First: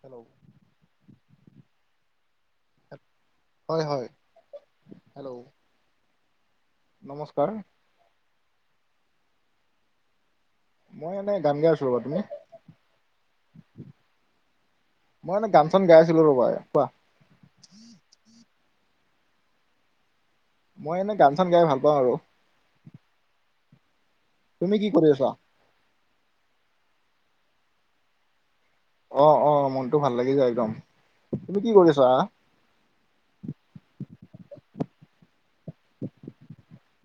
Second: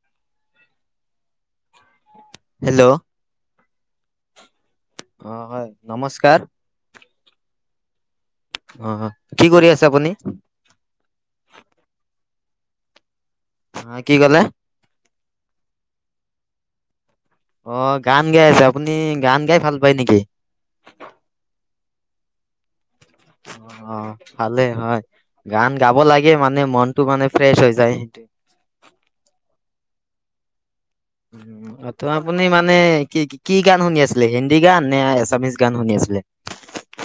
Hello hello হয়, হয় hello অ', হয় নমস্কাৰ। নমস্কাৰ। অ', কি কৰি আছে আপুনি? মই এনে গান গাই আছোঁ ৰবা তুমি? হা কি ক'লে? মই এনে গান চান গাই আছিলোঁ ৰ'বা কোৱা। অ', গান গাই আছে আপুনি গান গাই ভাল পাই নেকি? মই এনে গান চান গাই ভাল পাওঁ আৰু। অ', অ', ভালে তুমি কি হয়। কৰি আছা গান গাব লাগে মানে মনটো মানে ফ্ৰেচ হৈ যায়, সেইটোৱে অ', অ', মনটো ভাল লাগি যায় একদম। তুমি কি কৰিছা ত' আপুনি মানে কি কি? কি গান শুনি আছিলে হিন্দী গান নে এছামিজ গান শুনি আছিলে?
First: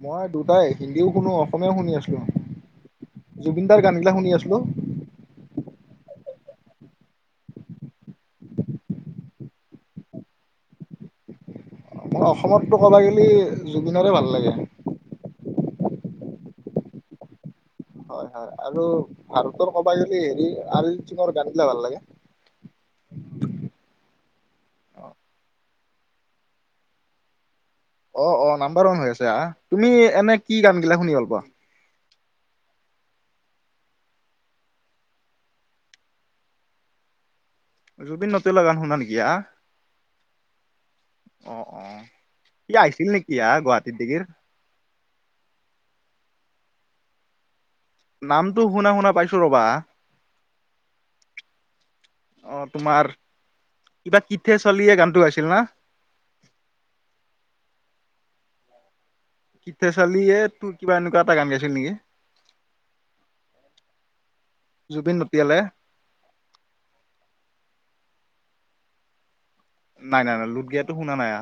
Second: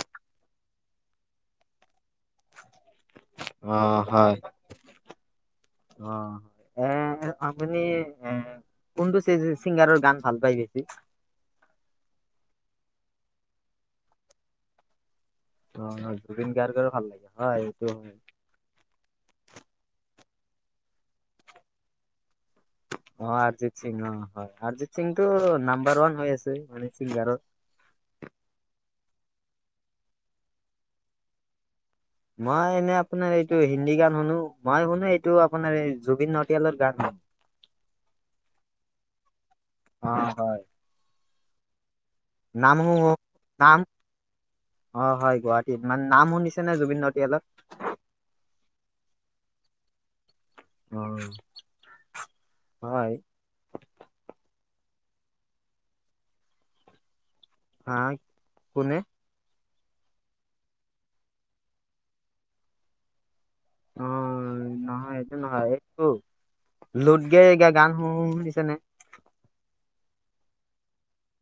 মই দুটাই হিন্দীও শুনো অসমীয়াও শুনি আছিলোঁ। অ', হয়। অ', এ আপুনি এ কোনটো ছিংগাৰৰ গান ভাল পায় বেছি? আপোনাৰ অসমততো ক'বা গেলি জুবিনৰে ভাল লাগে। অ', হয়, জুবিন গাৰ্গৰে ভাল লাগে হয়, এইটো হয় হয়, আৰু ভাৰতৰ কবা গেলি হেৰি অৰিজিৎ সিঙৰ গানবিলাক ভাল লাগে। অ', অৰিজিত সিং অ, হয়, অৰিজিত সিং টো নাম্বাৰ ওৱান হৈ আছে অৰিজিত সিং আৰু অ', অ, নাম্বাৰ ওৱান হৈ আছে আহ তুমি এনে কি গান গিলা শুনি ভাল পোৱা? মই এনে আপোনাৰ এইটো হিন্দী গান শুনো মই শুনো এইটো আপোনাৰ এই জুবিন নটিয়ালৰ গান। জুবিন নটিয়ালৰ গান শুনা নেকি হাঁ, অ হয় অ', অ', নাম ই শু আহিছিল নেকি আহ নাম গুৱাহাটী দিগিৰ? অ', হয় গুৱাহাটীত মানে নাম শুনিছে নে জুবিন নটিয়ালৰ? নামটো শুনা শুনা পাইছো ৰবা। অ অ', হয় তোমাৰ? কিবা কিঠে চলি হে গানটো গাইছিল না? হা কোনে? কিঠে চালিহে টু কিবা এনেকুৱা এটা গান গাইছিল নেকি? অ', জুবিন নহয় এইটো নটিয়ালে নহয় লোত গেই গা গান শু শুনিছে নে? নাই, নাই, নাই লোট গিয়াতো শুনা নাই আ,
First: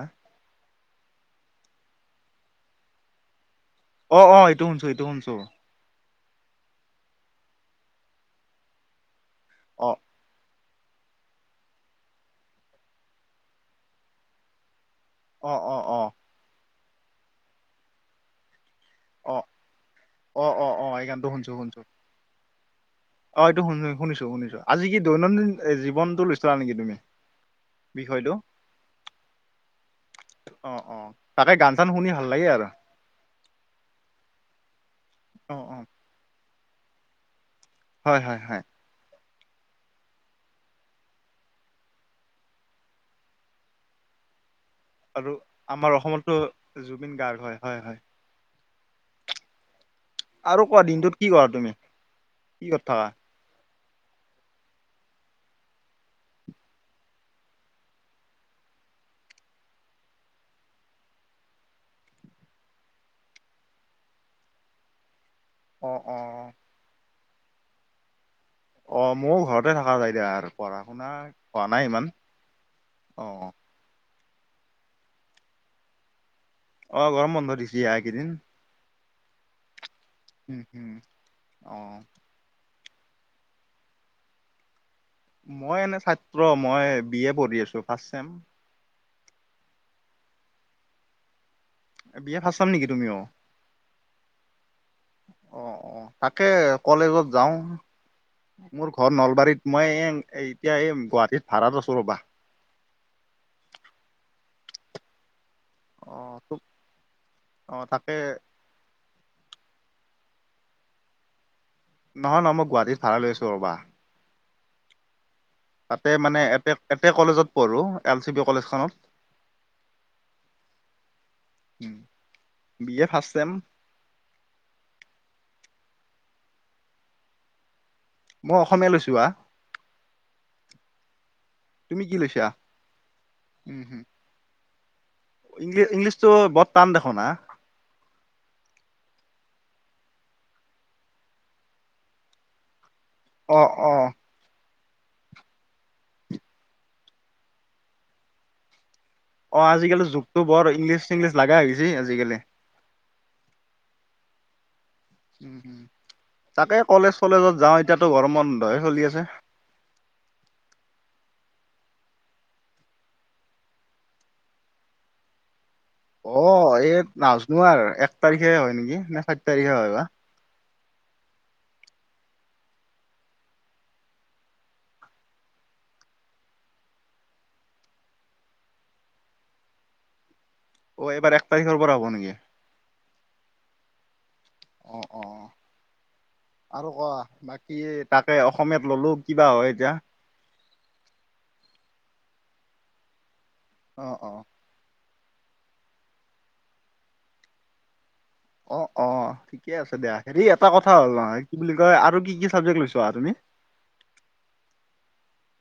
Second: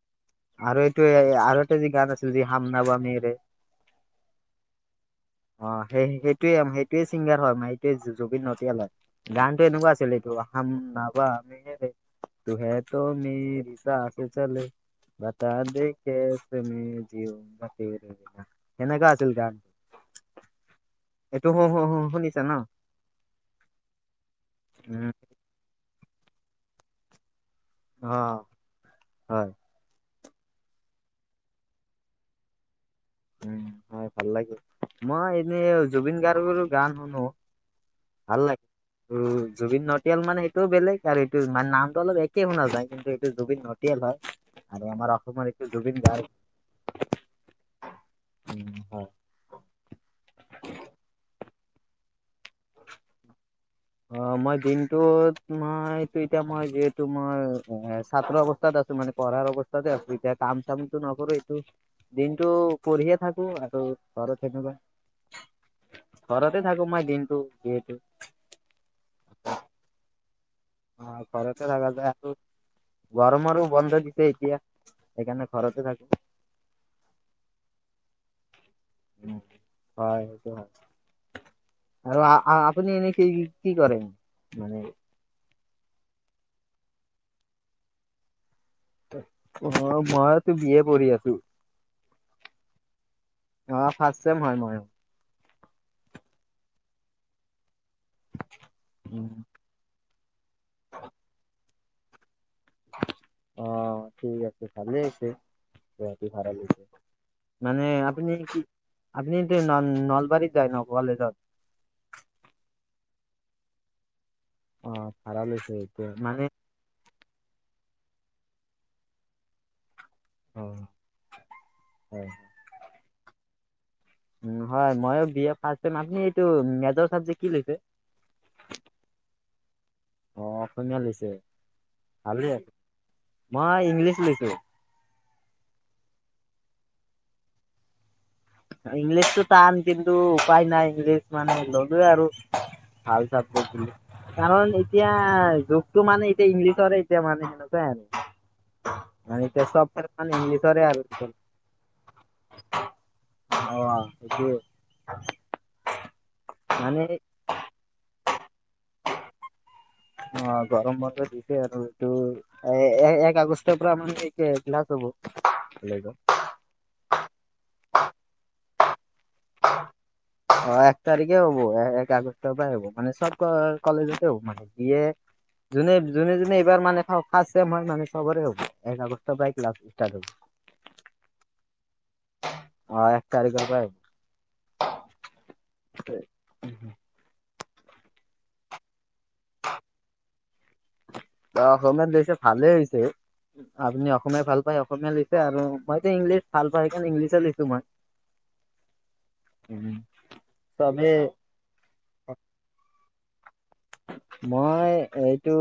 আৰু এইটো আৰু এটা যি গান আছিল যি, হামনাৱা মেৰে অ', অ', এইটো শুনছো এইটো শুনছো। অ', সেই সেইটোৱে সেইটোৱে চিংগাৰ হয়, সেইটোৱে জুবিন নটিয়াল হয়, গানতো অ এনেকুৱা আছিলে এইটো হমনাবা মেৰে তোহে ত' মেৰি চাচ চলে বতা অ অ দে ম' অ কেছে জিও [unintelligible] তুমি জনে কা অ আছিল ত অ', অ, অ, এই গান এইটো হু, হু, হু শুনিছা ন? অ', এইটো শুনো শুনিছো শুনিছো। আজি কি উম দৈনন্দিন জৱনটো লৈচিলা নেকি তুমি অ বিষয়টো? হয় অ' অ তাকে গান চান শুনি ভাল লাগে আৰু। উম হয় ভাল লাগে, মই অ অ এনেই জুবিন গাৰ্গৰো গান শুনো। হয় হয় ভাল লা হয় উম জুবিন নটিয়াল মানে এইটোও বেলেগ আৰু এইটো মানে নামটো অলপ একে শুনা যায়। কিন্তু এইটো জুবিন ন নটিয়াল হয়, আৰু আমাৰ অসমৰ এইটো আমাৰ জুবিন গাৰ্গ। অসমতো জুবিন গাৰ্গ হয়, হয়, হয়। উম, হয়। আৰু কোৱা দিনটোত কি কৰা তুমি কি কৰি থকা? অ' মই দিনটোত মইটো এতিয়া মই যিহেতু মই এ ছাত্ৰ অৱস্থাত আছো। তো মানে পঢ়াৰ অৱস্থাতে আছো, এতিয়া কাম চামতটো নকৰো একো। দিনটো পঢ়িয়ে থাকো, আৰু ঘৰত তেনেকুৱা অ অ ঘৰতে থাকো মই দিনটো যিহেতু অ' ময়ো ঘৰতে থকা যাই দিয়া আৰু। পঢ়া শুনা অ' হোৱা ঘৰতে নাই থাক ইমান যায় আৰু, আৰু অ গৰমৰো বন্ধ দি ছে এতিয়া সেইকাৰণে ঘৰতে থাকো। অ' গৰম বন্ধ দিছে হা এইকেইদিন। হয়। সেইটো উম হয় হুম অ আৰু আপুনি এনেই কি কৰে মানে? মই এনে ছাত্ৰ মই বি এ পঢ়ি আছো। ৰ্ফাষ্ট চেম অ' মইতো বি এ পঢ়ি আছো। বি এ ৰ্ফাষ্ট চেম নেকি তুমিও? অ, ফাৰ্ষ্ট চেম হয় মই। অ' অ' তাকে কলেজত যাওঁ মোৰ ঘৰ নলবাৰীত। মই এই এতিয়া এই গুৱাহাটীত ভাড়াত আছো ৰ'বা। অ' ঠিক আছে ভালে হৈছে। অ গুৱাহাটীত ভাড়া বেছি হৈছে, অ মানে তাকে আপুনি কি আপনিু এতিয়া ন নলবাৰীত যায় ন কলেজত? নহয় নহয়, মই গুৱাহাটীত ভাড়া লৈ আছো ৰ'বা। অ' ভাড়া লৈছে এতিয়া তাতে মানে এপে এতে কলেজত পঢ়ো এল চি বি কলেজখনত। অ' হয়। বি এ ৰ্ফাষ্ট চেম। উম হয় ময়ো বি এ ৰ্ফাষ্ট চেম, আপুনি এইটো মেজৰ চাবেক্ট কি লৈছে? মই অসমীয়া লৈছো হা। অ' অসমীয়া লৈছে তুমি কি লৈছা? ভালেই, মই ইংলিছ লৈছো। ইংলিছ ইংলিছতো বৰ টান দেখোন হা? ইংলিছতো টান কিন্তু উপায় নাই, ইংলিছ মানে ল'লোৱে আৰু। ভাল অ চাব্জেক্ট বুলি। অ'। কাৰণ এতিয়া যুগতটো মানে এতিয়া ইংলিছৰে এতিয়া মানে সেনেকুৱাই আৰু। মানে অ' এতিয়া চব আজিকালি মানে যুগতটো বৰ ইংলিছৰে আৰু। ইংলিছ চিংলিছ লগা হৈ গৈছে আজিকালি। অ' সেইটোৱে। তাকে মানে কলেজ চলেজত যাওঁ, এতিয়াতো গৰম বন্ধহে চলি আছে। অ' গৰম বান্ধ দিছে আৰু। এইটো এক আগষ্ট পৰা মানে কে ক্লাছ হ'ব। কলেজত অ' এই নাজনো আৰু, এক তাৰিখে হয় নেকি নে চাৰি তাৰিখে হয় বা? অ' এক তাৰিখে হ'ব এক আগষ্টৰ পৰা হ'ব মানে চব কলেজতে হ'ব। মানে বি এ যোনে যোনে যোনে এইবাৰ মানে ৰ্ফাষ্ট চেম হয় মানে চবৰে হ'ব। একগষ্টৰ পৰা ক্লাছ ষ্টাৰ্ট হ'ব। অ', এইবাৰ এক তাৰিখৰ পৰা হব নেকি? অ', এক তাৰিখৰ পৰা অ অ আৰু কোৱা বাকী তাকে অসমীয়াত ললো কিবা হয় এতিয়া অসমীয়াত লৈছে ভালেই হৈছে অ আপুনি অ। অসমীয়া ভাল পায় অসমীয়া লৈছে মইতো ইংলিছ ভাল পাই সেইকাৰে ইংলিছে লিছো মই অ', অ', ঠিকে আছে দিয়া হেৰি এটা কথা চবে হ'ল নহ কি বুলি কয় আৰু কি কি চাবজেক্ট লৈছ আহা তুমি মই এইটো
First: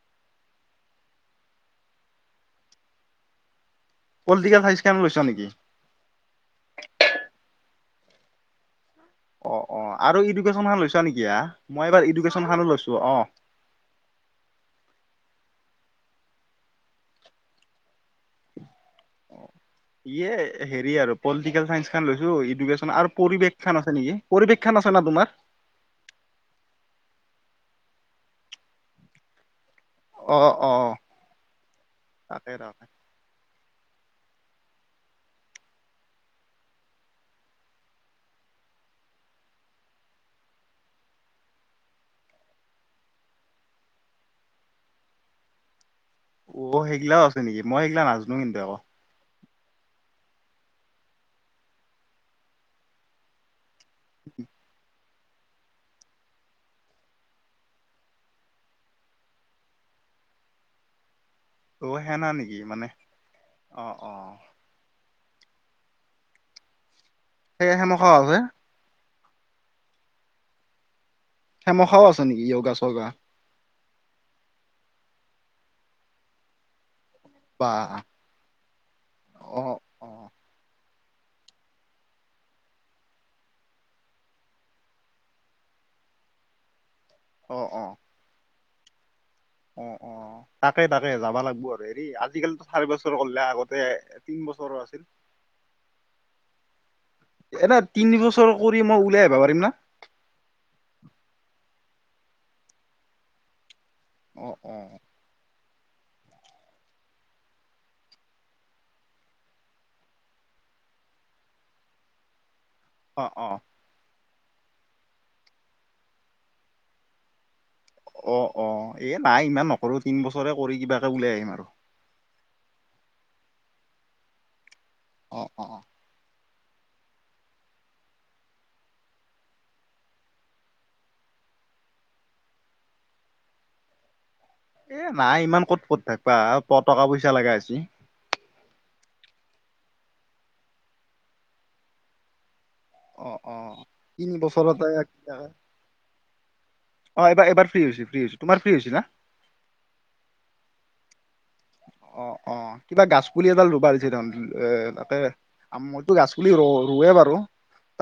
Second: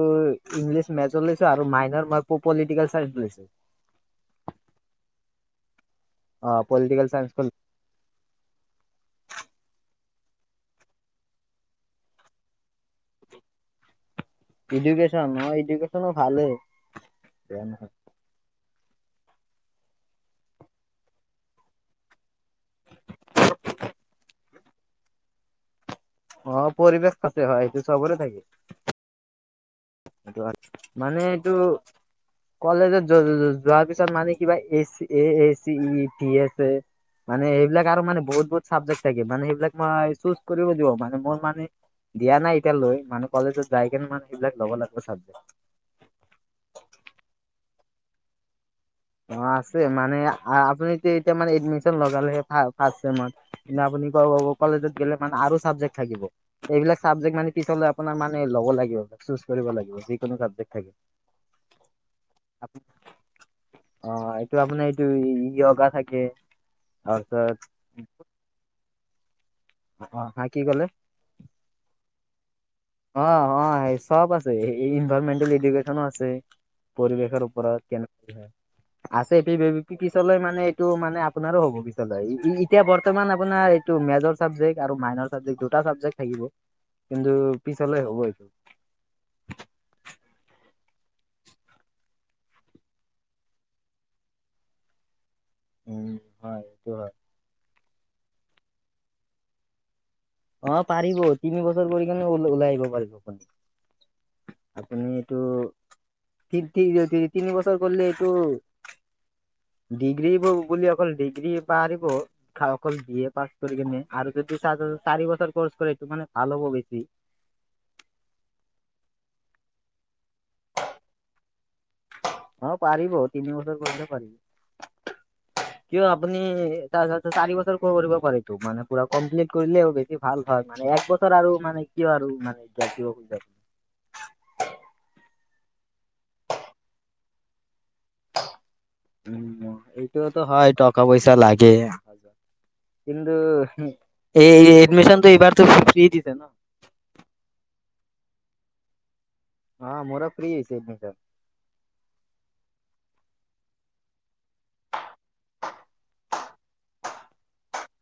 ইংলিছ মেছ লৈছো আৰু মাইনৰ মই প পলিটিকেল চাই লৈছো পলটিকেল ছাইন্চে লৈছ নেকি অ', পলিটিকেল চাইেনছ ক অ', অ', আৰু ইডুকেশ্যন ফান লৈছা নেকি মই এবাৰ ইডুকেশ্যন ফানো লৈছো অ' এডুকেশ্যন এডুকেশ্যনো ভালেই [inaudible] ইয়ে হেৰি আৰু পলিটিকেল চাইন্স খান লৈছো এডুকেশচন আৰু পৰিৱেশ খান আছে নেকি পৰিৱেশক্ষান আছে না তোমাৰ অ', পৰিৱেশ কচ হয় এইটো চবৰে থাকে অ সটো অ মানে এইটো তাকে তাকে কলেজত যোৱাৰ পিছত মানে কিবা এ এ এ চি ই ভি এছে এ মানে সেইবিলাক আৰু মানে বহুত বহুত ছাবজেক্ট থাকে মানে সেইবিলাক মই চুজ কৰিব দিব মানে মোৰ মানে দিয়া নাই এতিয়া লৈ মানে কলেজত যাই কেনে মানে এইবিলাক ল'ব লাগিব চাবজেক্ট অ', সেইগিলাও আছে নেকি মই সেইগিলা নাজানো কিন্তু আকৌ অ', আছে মানে আপুনি এতিয়া মানে এডমিশন লগালেহে ফাৰ্ষ চেমাৰ কি আপুনি কলেজত গেলে মানে আৰু চাবজেক্ট থাকিব। এইবিলাক চাবজেক্ট মানে পিছ আপোনাৰ মানে লব লাগিব চজ কৰিব লাগিব যিকোনো চাবেক থাকে। অ', সেনা নেকি মানে অ', অ' এইটো আপোনাৰ এইটো ই অগা থাকে তাৰপিছত সেই সেমখাও আছে অ', হা কি ক'লে সেমখাও আছে নেকি য়োগা চোগা অ', অ', চব আছে ইনভাৰৰনমেন্টেল এডুকেশ্যনো আছে পৰিৱেশৰ বা ওপৰত কেনে [inaudible] আছে অ অ পিছলৈ মানে এইটো মানে আপোনাৰো হ'ব পিছলৈ এতিয়া বৰ্তমান আপোনাৰ টো মেজৰ চাবজেক্ট আৰু মাইন চাবজেক্ট দুটা চাবজেক্ট থাকিব কিন্তু অ অ পিছলে হ'ব এইটো অ', অ' তাকে তাকে যাবা লাগবো আৰু হেৰি আজিকালি চাৰি বছৰ কৰিলে আগতে তিনি বছৰো আছিল উম হয় সটো হয় এটা তিন বছৰ কৰি মই উলাই আহিবা পাৰিম না অ', পাৰিব তিনি বছৰ কৰি কেনে ওলাই আহিব পাৰিব অ আপুনি অ আপুনিটো তিতি তিনি বছৰ গলে এইটো ডিগ্ৰী বুলি অখন ডিগ্ৰী পাৰিব শিক্ষা অকল B O A O pass কৰি কিনে আৰু যদি চাৰি বছৰ কৰ্চ কৰে এইটো মানে ভাল হ'ব বেছি। অ', অ', এ নাই ইমান নকৰো তিন বছৰে কৰি কিবাকে ওলাই আহিম আৰু অ', পাৰিব তিনি বছৰ কৰিলে পাৰিব। অ', অ', অ' কিয় আপুনি তাৰত চাৰি বছৰ ক কৰিব পাৰে তো মানে পুৰা কমপ্লিট কৰিলেই হবি ভাল হয় মানে এক বছৰ আৰু মানে কিয় আৰু মানে জাতি খুজা এ নাই ইমান ক'ত ক'ত থাকিবা প টকা পইচা লগা আছে উম এইটোওতো হয় টকা পইচা লাগে। অ অ নি তিনি এই বছৰতে এডমিশনটো এই বাৰত ফ্ৰী দিছে ন অ', এবাৰবাৰ ফ্ৰী হৈছে ফ্ৰীছো তোমাৰ ফ্ৰী হৈছে না অ মোৰৰাক ফ্ৰীছেদিছ অ', অ', কিবা গছপুলি এডাল ৰুবা দিছে তহন এ তাতে মইতো গাছ পুলি ৰ ৰুৱে বাৰু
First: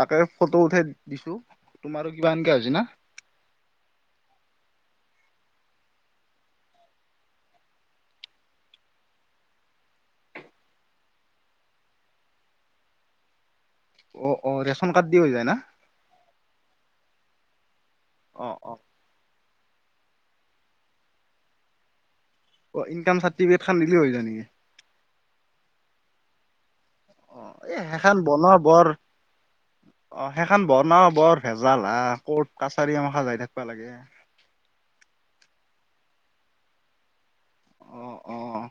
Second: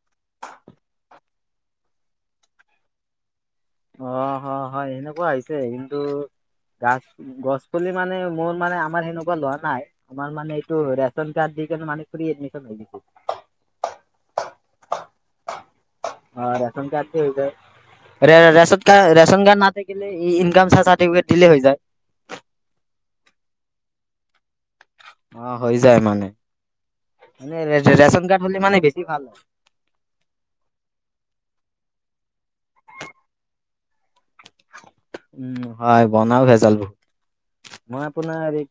তাকে ফটো উঠাই দিছো। তোমাৰ কিবা এনকা হৈছে না অ', অ', হয় সেনেকুৱা হৈছে কিন্তু গছ গছ পুলি মানে মোৰ মানে আমাৰ সেনেকুৱা লোৱা নাই আমাৰ মানে এইটো ৰেচন কাৰ্ড দি কেনে মানে ফ্ৰী এডমিশন হৈ গছে অ', অ', ৰেচন কাৰ্ড দি হৈ যায় না অ', ৰাচন কাৰ্ড যায় অ ৰা অ কাৰ ৰাচন কাৰ্ড ন ইনকাম চাৰটিফিকেট দিলে হৈ যায়। অ', ইনকাম চাৰটিফিকেট খানিলে হৈ যায় নেকি অ', হৈ যায় মানে অ মানে এ সেইখান ৰেচন কাৰ্ড বনোৱা হলে মানে বৰ বেছি ভাল হয় অ', সেইখন বনা বৰ ভেজাল হা কত কাছাৰী আমাৰ সাজাই থাকিবা লাগে। উম হয় বনাও ভেজাল বহুত অ মই অ আপোনাৰ এই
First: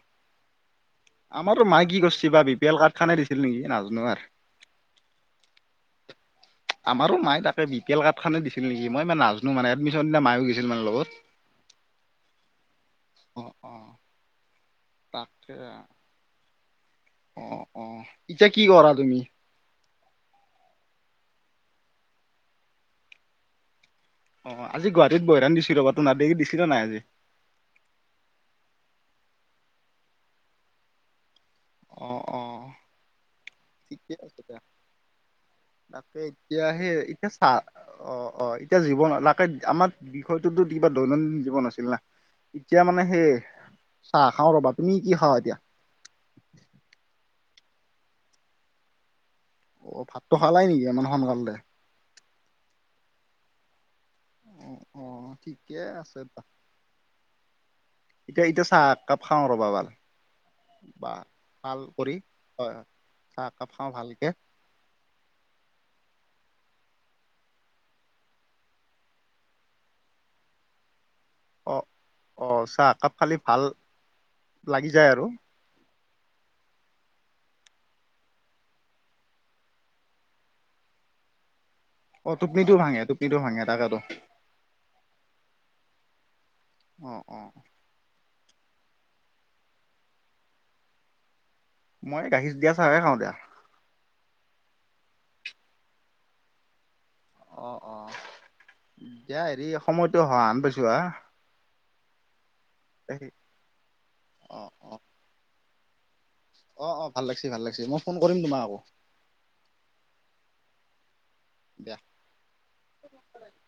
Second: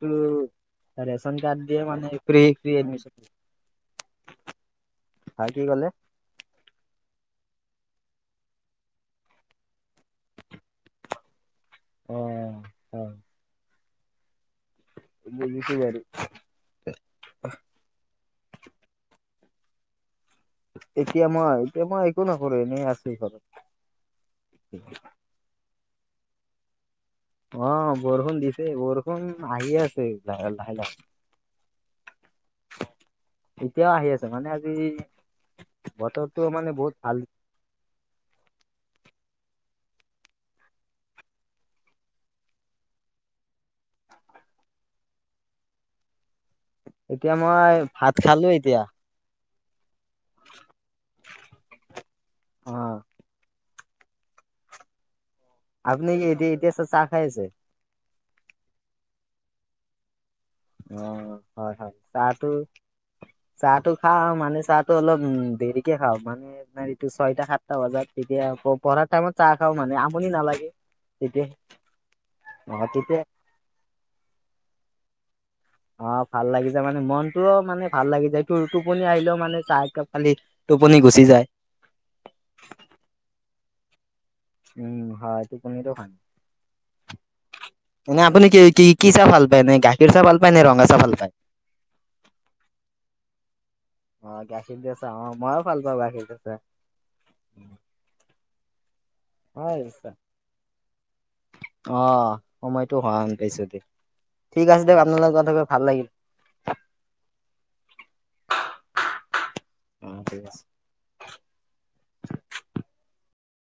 ৰেচন কাৰ্ড আমাৰো মায়ে দিয়ে কি মানে কৰিছে বা free B P L card খানে দিছিল নেকি নাজানো আৰ। এডমিশন হা কি কলে আমাৰো মায় তাকে বি পি এল কাৰ্ডখনে দিছিল নেকি মই মানে নাজানো মানে এডমিশননা মায়ো গৈছিল মানে লগত অ', হয়। অ', অ', তাকে বুজিছো বাৰু অ', অ', ইতিয়া কি কৰা তুমি? এতিয়া মই এতিয়া মই একো নকৰো এনেই আছো ঘৰত। অ', আজি গুৱাহাটত বৈৰাণ দিছিল ৰ বা তোা দে দিছিল নাই আজি অ', বৰষুণ দিছে বৰষুণ আহি আছে লাহ লাহে লাহে অ', অ', এতিয়াও আহি ঠিকে আছে মানে আজি তাকে বতৰটো এতিয়া মানে সে বহুত ভাল। এতিয়া অ', অ', এতিয়া জীৱন লাকে আমাৰ বিষয়টোতো কিবা দৈনন্দিন জীৱন আছিল না এতিয়া মানে সেই চাহ খাও ৰ'বা তুমি কি খাও এতিয়া এতিয়া মই ভাত খালো এতিয়া। অ', ভাতটো খালাই নেকি আ সোনকালতে অ', অহ অহ। ঠিকে আপুনি আছে কি তা এতিয়া এতিয়া চাহ খাই আছে? এতিয়া এতিয়া চাহ একাপ খাওঁ ৰ'বা ভাল। বা অ' হয় ভাল হয়। কৰি চাহটো হয় হয় চাহ একাপ চাহটো খাওঁ ভালকে খাও মানে চাহ টো অলপ উম দেৰিকে খাওঁ। মানে তোমাৰ এইটো ছয়টা সাতটা বজাত তেতিয়া, আকৌ পঢ়া টাইমত চাহ খাও মানে আমনি নালাগে। তেতিয়া অ', অ', চাহ একাপ খালে ভাল লাগি যায় আৰু। অ', ভাল লাগি যায় মানে, মনটোও মানে ভাল লাগি যায়। টো-টোপনি আহিলেও মানে চাহ একাপ খালে টোপনি গুচি যায়। অ', টোপনি ও ভাঙে, টোপনি ও ভাঙে। তাকেইটো। উম হয়। টোপনিটো ভাঙে। অ', অ', অ', মানে আপুনি কি কি কি চাহ ভাল পায়? এনে গাখীৰ চাহ ভাল পায় নে ৰঙা চাহ ভাল পায়? মই গাখীৰ দিয়া চাহেই খাও দিয়া। অ', গাখীৰ দিয়া চাহ। অ', মইও ভাল পাওঁ গাখীৰ দিয়া চাহ। অ', অ', দিয়া হেৰি হয় সময়টো হোৱা হেন পাইছো হা? অ', সময়তো হোৱা হেন পাইছো দিয়ক। অ ঠিক আছে অ দিয়ক, আপোনাৰ লগত কথা কৈ ভাল লাগিল। অ', অ', ভাল লাগিছে ভাল লাগিছে। মই ফোন কৰিম তোমাক আকৌ। উম ঠিক আছে। দিয়া।